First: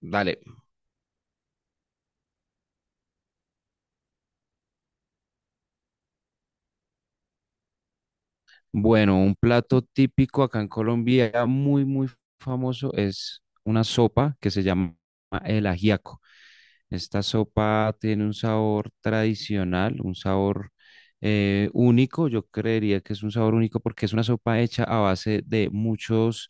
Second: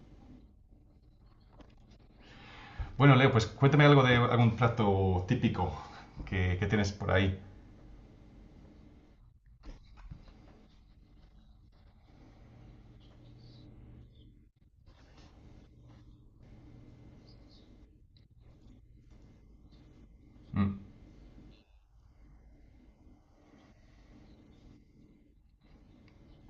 Dale. Bueno, Leo, pues cuéntame algo de algún plato típico que tienes por ahí. Bueno, un plato típico acá en Colombia, muy, muy famoso, es una sopa que se llama el ajiaco. Esta sopa tiene un sabor tradicional, un sabor Mm. Único. Yo creería que es un sabor único porque es una sopa hecha a base de muchos,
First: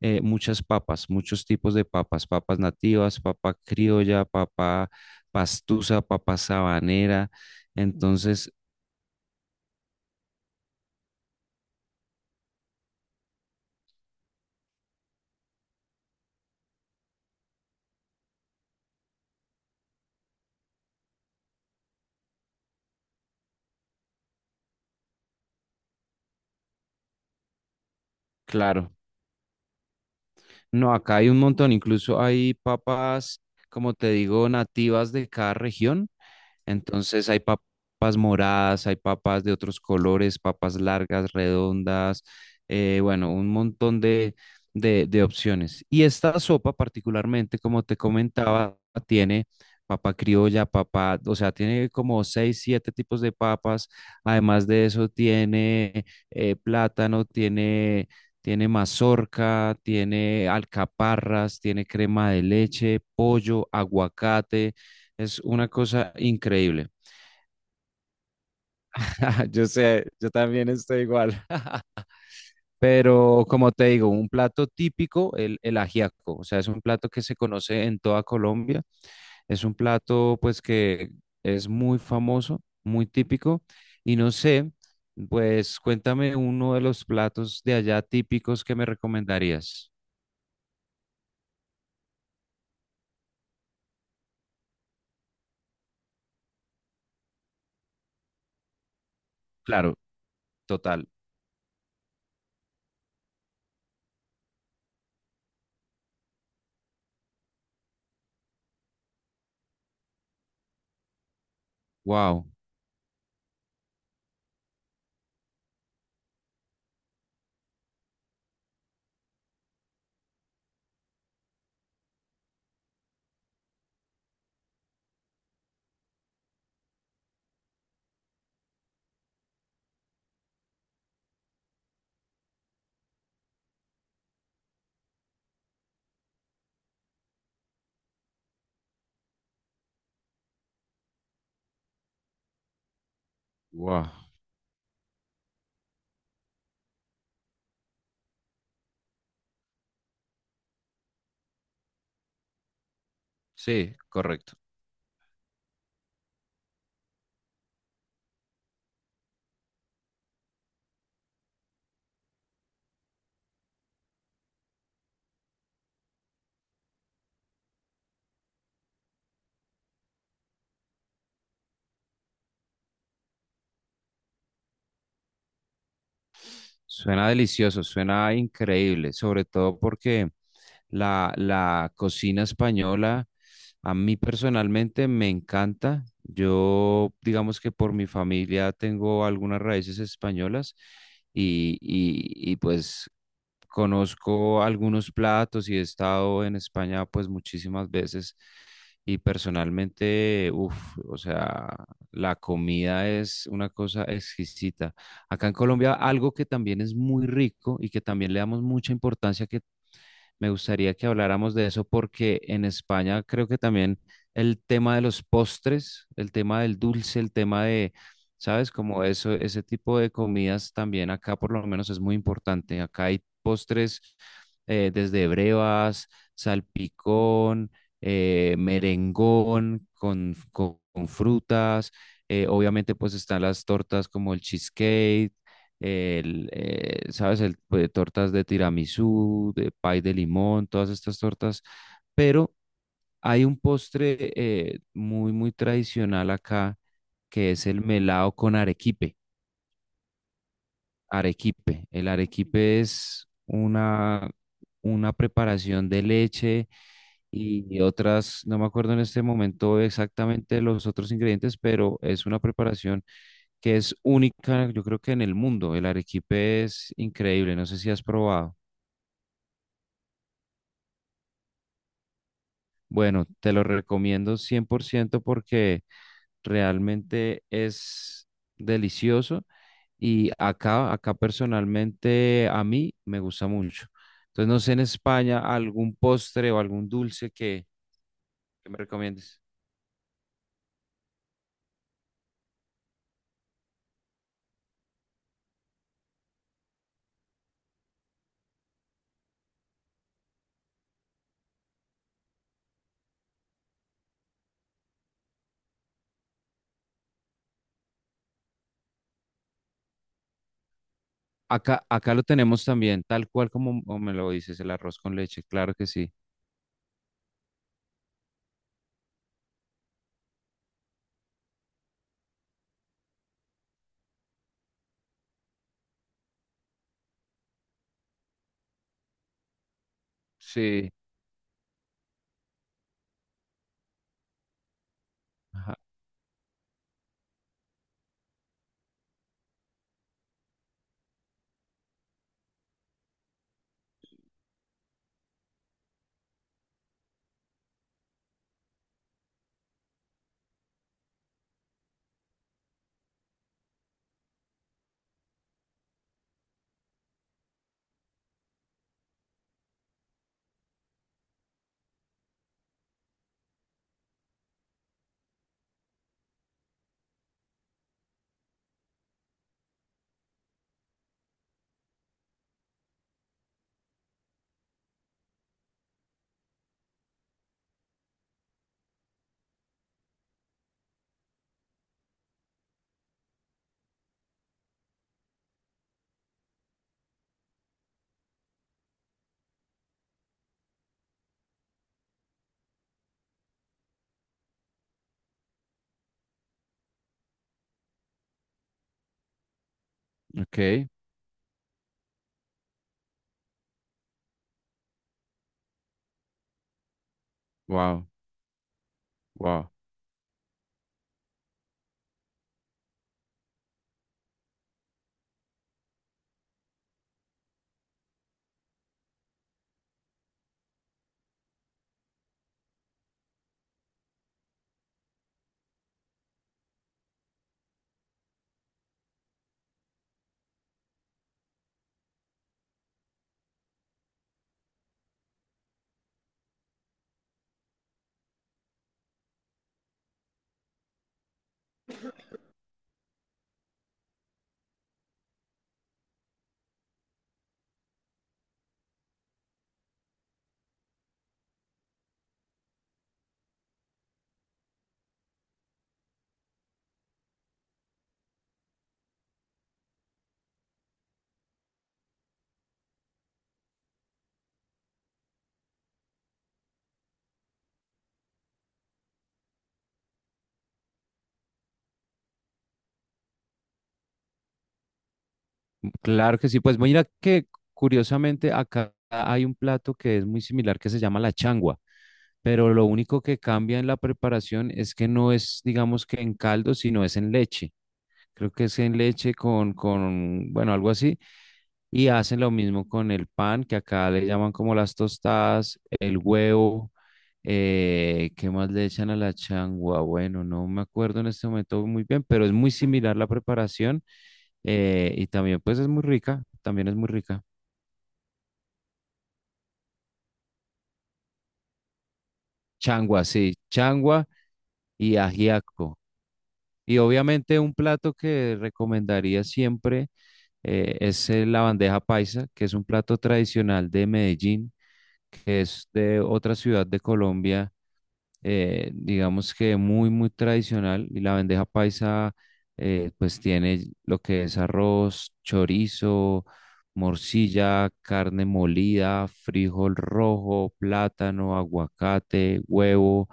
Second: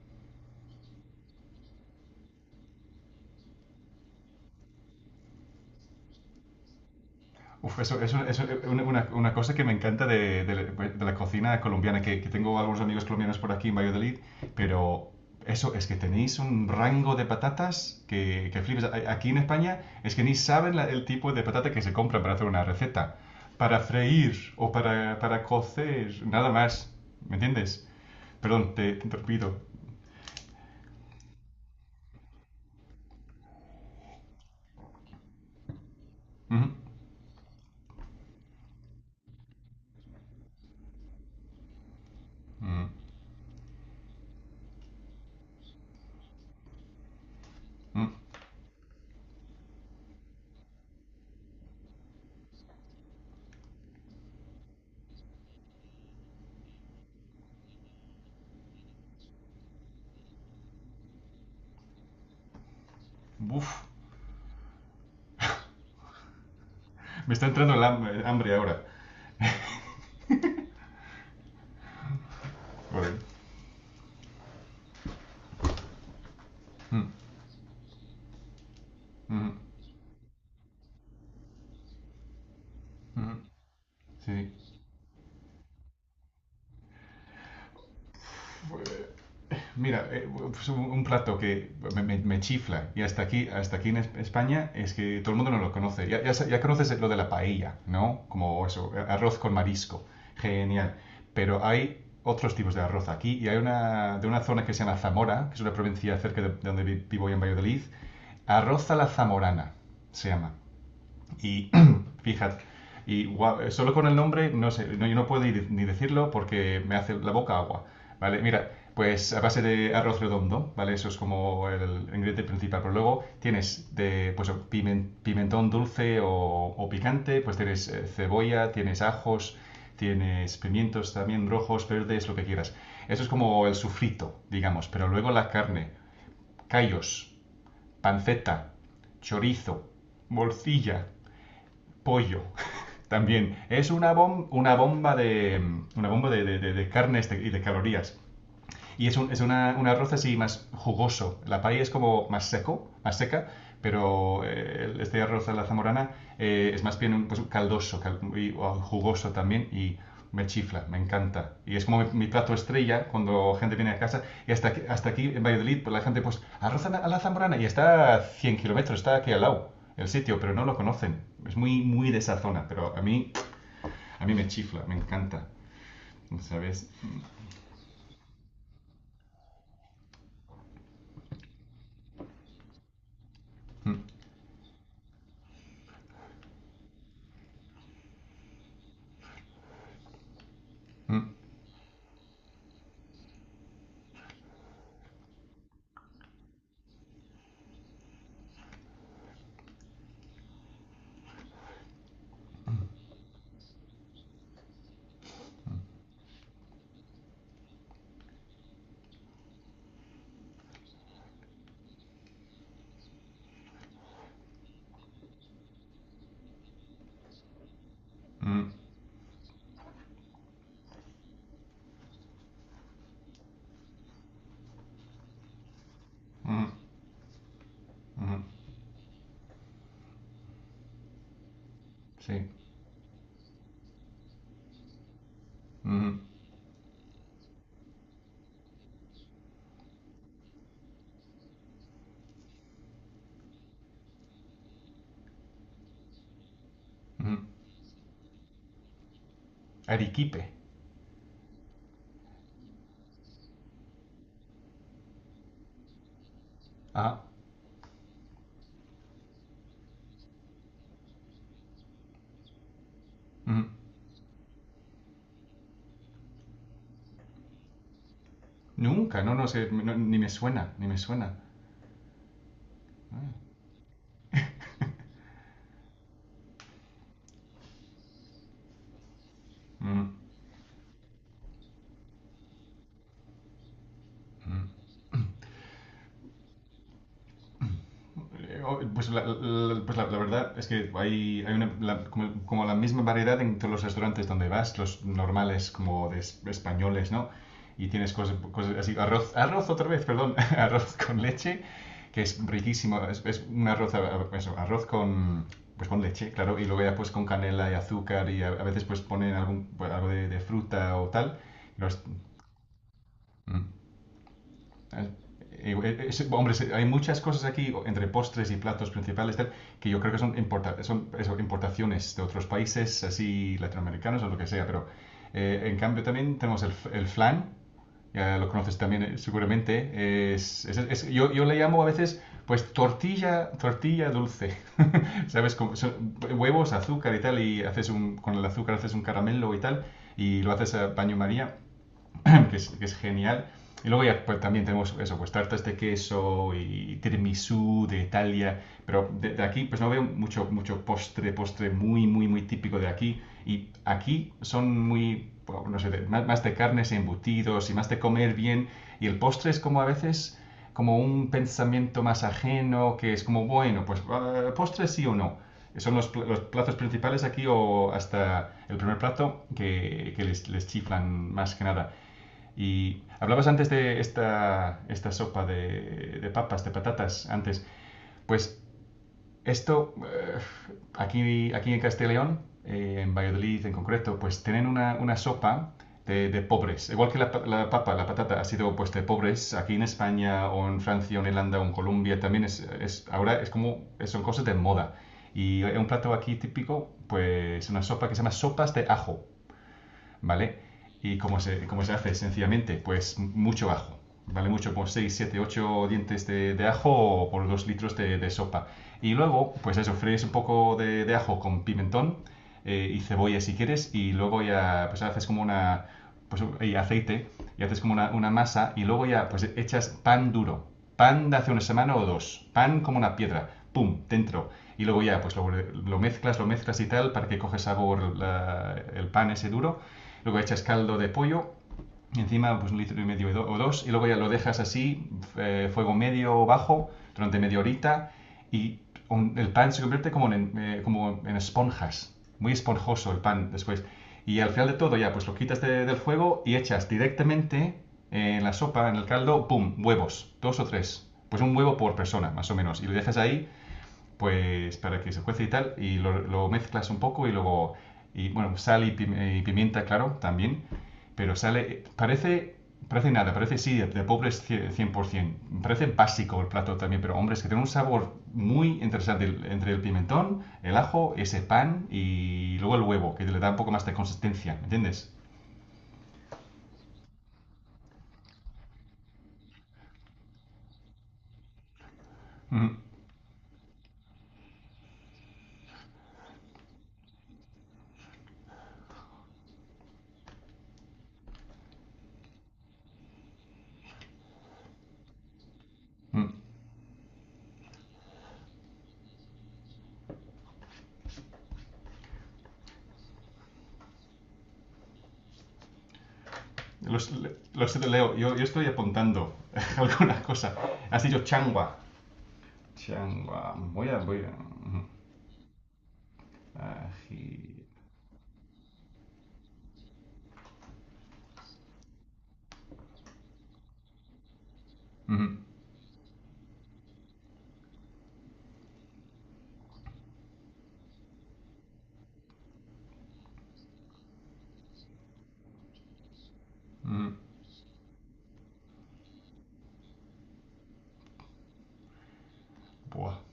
eh, muchas papas, muchos tipos de papas, papas nativas, papa criolla, papa pastusa, papa sabanera. Uf, eso es Entonces, una cosa que me encanta de la cocina colombiana, que tengo algunos amigos colombianos por aquí en Valladolid, pero eso es que tenéis un rango de patatas que flipas. Aquí en España es que ni saben el tipo de patata que se compra para hacer una receta, para freír o para cocer, nada más, ¿me entiendes? Perdón, te, claro. te interrumpido. No, acá hay un montón, incluso hay papas, como te digo, nativas de cada región. Ujú. Entonces hay papas moradas, hay papas de otros colores, papas largas, redondas, Mm, bueno, un montón de opciones. Y esta sopa particularmente, como te mm. comentaba, tiene papa criolla, papa, o sea, tiene como seis, siete tipos de papas. Además de eso, tiene plátano, tiene... Tiene mazorca, tiene alcaparras, tiene crema de leche, Uf, pollo, aguacate, es una cosa increíble. me está entrando el hambre ahora. Yo sé, yo también estoy igual. Joder. Pero como te digo, un plato típico, el ajiaco. O sea, es un plato Mm, que se conoce en toda Colombia. mm, Es un plato pues que es muy famoso, muy mm, típico. Y no sí. sé, pues cuéntame uno de los platos de allá típicos que me Eh, recomendarías. Mira, pues un plato que me chifla y hasta aquí en España es que todo el mundo no lo conoce. Ya conoces lo de la paella, ¿no? Como eso, arroz con Claro, marisco. Genial. total. Pero hay otros tipos de arroz aquí y hay una zona que se llama Zamora, que es una provincia cerca de donde vivo yo en Valladolid. Arroz a la zamorana se llama. Y Wow, fíjate, y guau, solo con el nombre, no sé, no, yo no puedo ni decirlo porque me hace la boca agua, ¿vale? Mira, pues a base de arroz redondo, ¿vale? Eso es como el ingrediente principal, pero luego tienes de, pues, pimentón dulce o picante, pues tienes cebolla, tienes ajos, tienes pimientos también rojos, verdes, lo que quieras. Eso es como el sufrito, digamos, pero luego la carne, callos, panceta, chorizo, morcilla, pollo. También es wow. una, bom- una bomba de carnes y de calorías. Y es un arroz así más jugoso. La paella es como más seco, más seca, Sí, pero correcto. Este arroz a la zamorana es más bien pues, caldoso y o jugoso también y me chifla, me encanta. Y es como mi plato estrella cuando gente viene a casa. Y hasta aquí en Valladolid, pues, la gente, pues, arroz a la zamorana y está a 100 kilómetros, está aquí al lado el sitio, pero no lo conocen. Es muy, muy de esa zona, pero a mí me chifla, me encanta, ¿sabes? Suena delicioso, suena increíble, sobre todo porque la cocina española a Mm, mí personalmente me encanta. Yo, digamos que por mi familia tengo algunas raíces españolas mm, y pues conozco algunos platos y he estado en España pues muchísimas veces y personalmente, uff, o sea, la comida es una cosa exquisita. Acá en Colombia algo que también es muy rico y que también le damos mucha importancia, que me gustaría que habláramos de eso porque en España creo que también el tema de los postres, el tema del dulce, el tema de, mm, ¿sabes? Como eso, ese tipo de comidas también acá por lo menos es muy importante. Acá hay postres desde brevas, mm. Mm. salpicón, Ujú. Merengón con frutas. Sí. Obviamente pues están las tortas como el cheesecake, Ujú, el, ¿sabes? El, pues, tortas de tiramisú, de pay de limón, todas estas tortas. Pero hay un postre muy, muy tradicional acá, ujú. que es el melado con arequipe. Arequipe. Arequipe. El arequipe es una preparación de leche Ah. y otras, no me acuerdo en este momento exactamente los otros ingredientes, pero es una preparación Ujú. que es única, yo creo que en el mundo. El arequipe es increíble, no sé si has probado. Nunca, no, no sé, no, ni me suena, ni me suena. Bueno, Ah, te lo recomiendo 100% porque realmente es delicioso ujú, y acá, acá personalmente a mí me gusta mucho. Entonces, ujú. no sé, en España algún postre o algún dulce que me Oh, Pues la, recomiendes. la- pues la- la verdad es que hay como la misma variedad en todos los restaurantes donde vas, los normales como de españoles, ¿no? Y tienes cosas así, arroz, arroz otra vez, perdón, arroz con leche, que es riquísimo, es un arroz, eso, arroz con, pues con leche, claro, y luego ya pues con canela y azúcar y a veces pues ponen algún, pues, algo de fruta o tal. Acá, Los- acá lo tenemos también, tal cual mm. como como me lo dices, el arroz Eh, con leche, claro que sí. Hombre, hay muchas cosas aquí entre postres y platos principales tal, que yo creo que son eso, importaciones de otros países, así latinoamericanos o lo que sea, pero en cambio también tenemos el flan, ya lo conoces también seguramente, es, es- Sí. es- yo, yo le llamo a veces pues tortilla, tortilla dulce, ¿sabes? Ajá, Son huevos, azúcar y tal, y haces con el azúcar haces un caramelo y tal, y lo haces a baño María. que es genial. Y luego ya pues, también tenemos eso, pues tartas de queso y tiramisú de Italia, pero de aquí pues no veo mucho postre muy, muy, muy típico de aquí. Y aquí son bueno, no sé, más de carnes y embutidos y más de comer bien. Y el postre es como a veces como un pensamiento más ajeno, que es como, bueno, pues postre sí o no. Son los platos principales aquí o hasta el primer plato que les chiflan más que nada. Y hablabas antes de esta sopa de papas, de patatas, antes. Pues esto, eh, aquí en Castellón, en Valladolid en concreto, pues tienen una sopa de pobres. Igual que la papa, la patata ha sido pues de pobres, aquí en España o en Francia o en Irlanda o en Colombia también ahora es como, son cosas de moda. Y un plato aquí típico, pues una sopa que se llama sopas de ajo. ¿Vale? ok, ¿Y cómo se hace? Sencillamente, pues mucho ajo, ¿vale? Mucho, por 6 7 8 dientes de ajo o por 2 litros wow, de sopa. Y luego, wow. pues eso, fríes un poco de ajo con pimentón y cebolla si quieres y luego ya, pues haces como pues y aceite y haces como una masa y luego ya, pues echas pan duro. Pan de hace una semana o dos. Pan como una piedra. ¡Pum! Dentro. Y luego ya, pues lo mezclas y tal para que coge sabor el pan ese duro luego echas caldo de pollo, encima pues 1 litro y medio o dos, y luego ya lo dejas así, fuego medio o bajo, durante media horita, y el pan se convierte como en esponjas, muy esponjoso el pan después. Y al final de todo ya pues lo quitas del fuego y echas directamente en la sopa, en el caldo, ¡pum!, huevos, dos o tres. Pues un huevo por persona, más o menos. Y lo dejas ahí pues para que se cuece y tal, y lo mezclas un poco y luego, y bueno, sal y pimienta, claro, también, pero sale, parece, nada, parece sí, de pobres 100%, parece básico el plato también, pero hombre, es que tiene un sabor muy interesante entre el pimentón, el ajo, ese pan y luego el huevo, que le da un poco más de consistencia, ¿me entiendes? Claro que sí, pues mira que curiosamente acá hay un plato que es muy similar que se llama la changua, Ujú, pero lo único que cambia en la preparación es que no es, digamos, que en caldo, sino es en leche. Creo que es en leche con, bueno, algo así. Y hacen lo mismo con el pan, que acá le llaman como las tostadas, el ujú. huevo, ¿qué más le echan a la changua? Bueno, no me acuerdo en este momento muy bien, pero es muy similar la preparación, y también pues es muy rica, también es muy Los, rica. los leo, yo estoy apuntando alguna cosa. Has dicho changua. Changua, Changua. sí, Voy a, voy changua a. Ujú. y ajiaco. Y obviamente Ají. un plato que recomendaría siempre es la bandeja paisa, que es un plato tradicional de Medellín, Ujú, que es de otra ciudad de Colombia, digamos que muy, muy tradicional, y la bandeja paisa, pues, tiene lo que es arroz, chorizo, ujú. morcilla, carne molida, frijol rojo, plátano, aguacate, Buah. huevo,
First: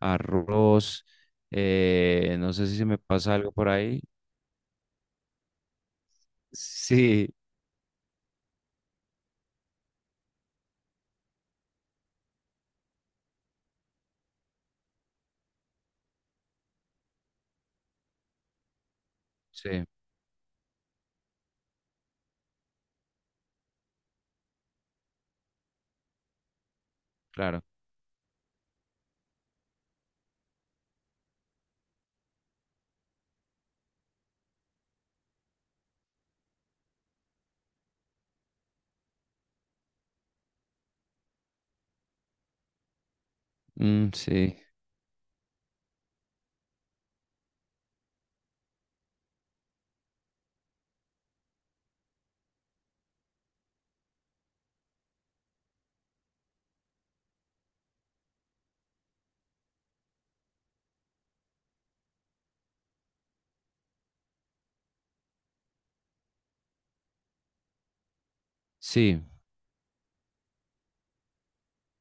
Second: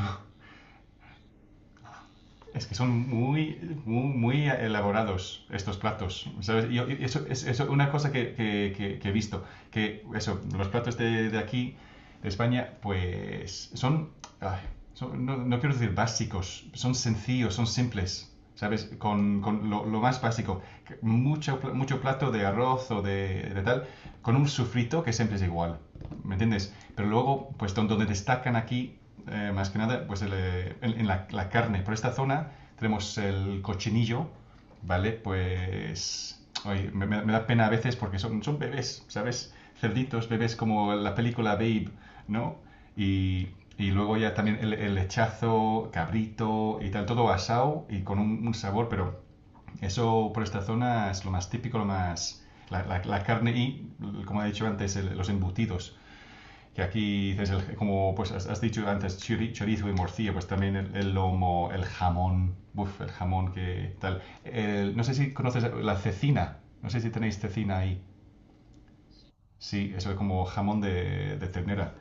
arroz, no Es sé que si se son me pasa algo muy, por ahí. muy, muy elaborados estos platos, ¿sabes? Y eso Sí, es eso, una cosa que he visto, que eso, los platos de aquí de España, pues ay, no, no quiero decir básicos, son sencillos, son simples, ¿sabes? Con lo, sí, lo más básico, mucho plato de arroz o de tal, con un sufrito que siempre es igual, ¿me entiendes? Pero luego, claro. pues donde destacan aquí, más que nada, pues en la carne. Por esta zona tenemos el cochinillo, ¿vale? Pues oye, da pena a veces porque son bebés, ¿sabes? Cerditos, bebés como la película Babe, ¿no? Y, y Mm, luego ya sí, también el lechazo, cabrito y tal, todo asado y con un sabor, pero eso por esta zona es lo más típico, lo más... La carne y, como he dicho antes, los embutidos que aquí dices, como pues has dicho antes, chorizo y morcilla, pues también el lomo, el jamón, uf, el jamón que tal. No sé si conoces la cecina, no sé si tenéis cecina ahí. sí, Sí, eso es como jamón de ternera.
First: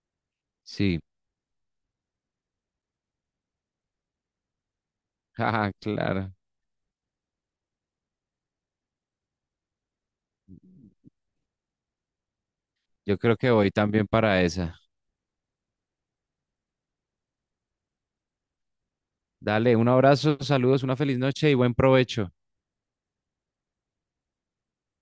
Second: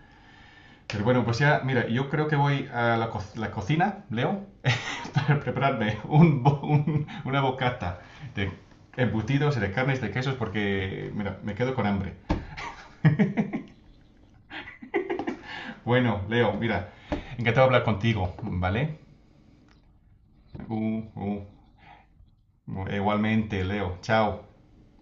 sí. Pero bueno, pues ya, mira, yo creo que voy a la cocina, Leo, para Ah, prepararme claro. una bocata de embutidos y de carnes, de quesos, porque, mira, me quedo con hambre. Yo creo que voy también para esa. Bueno, Leo, mira, encantado de hablar contigo, ¿vale? Dale, un abrazo, saludos, una Uh, feliz uh, noche y buen provecho. Igualmente, Leo, chao.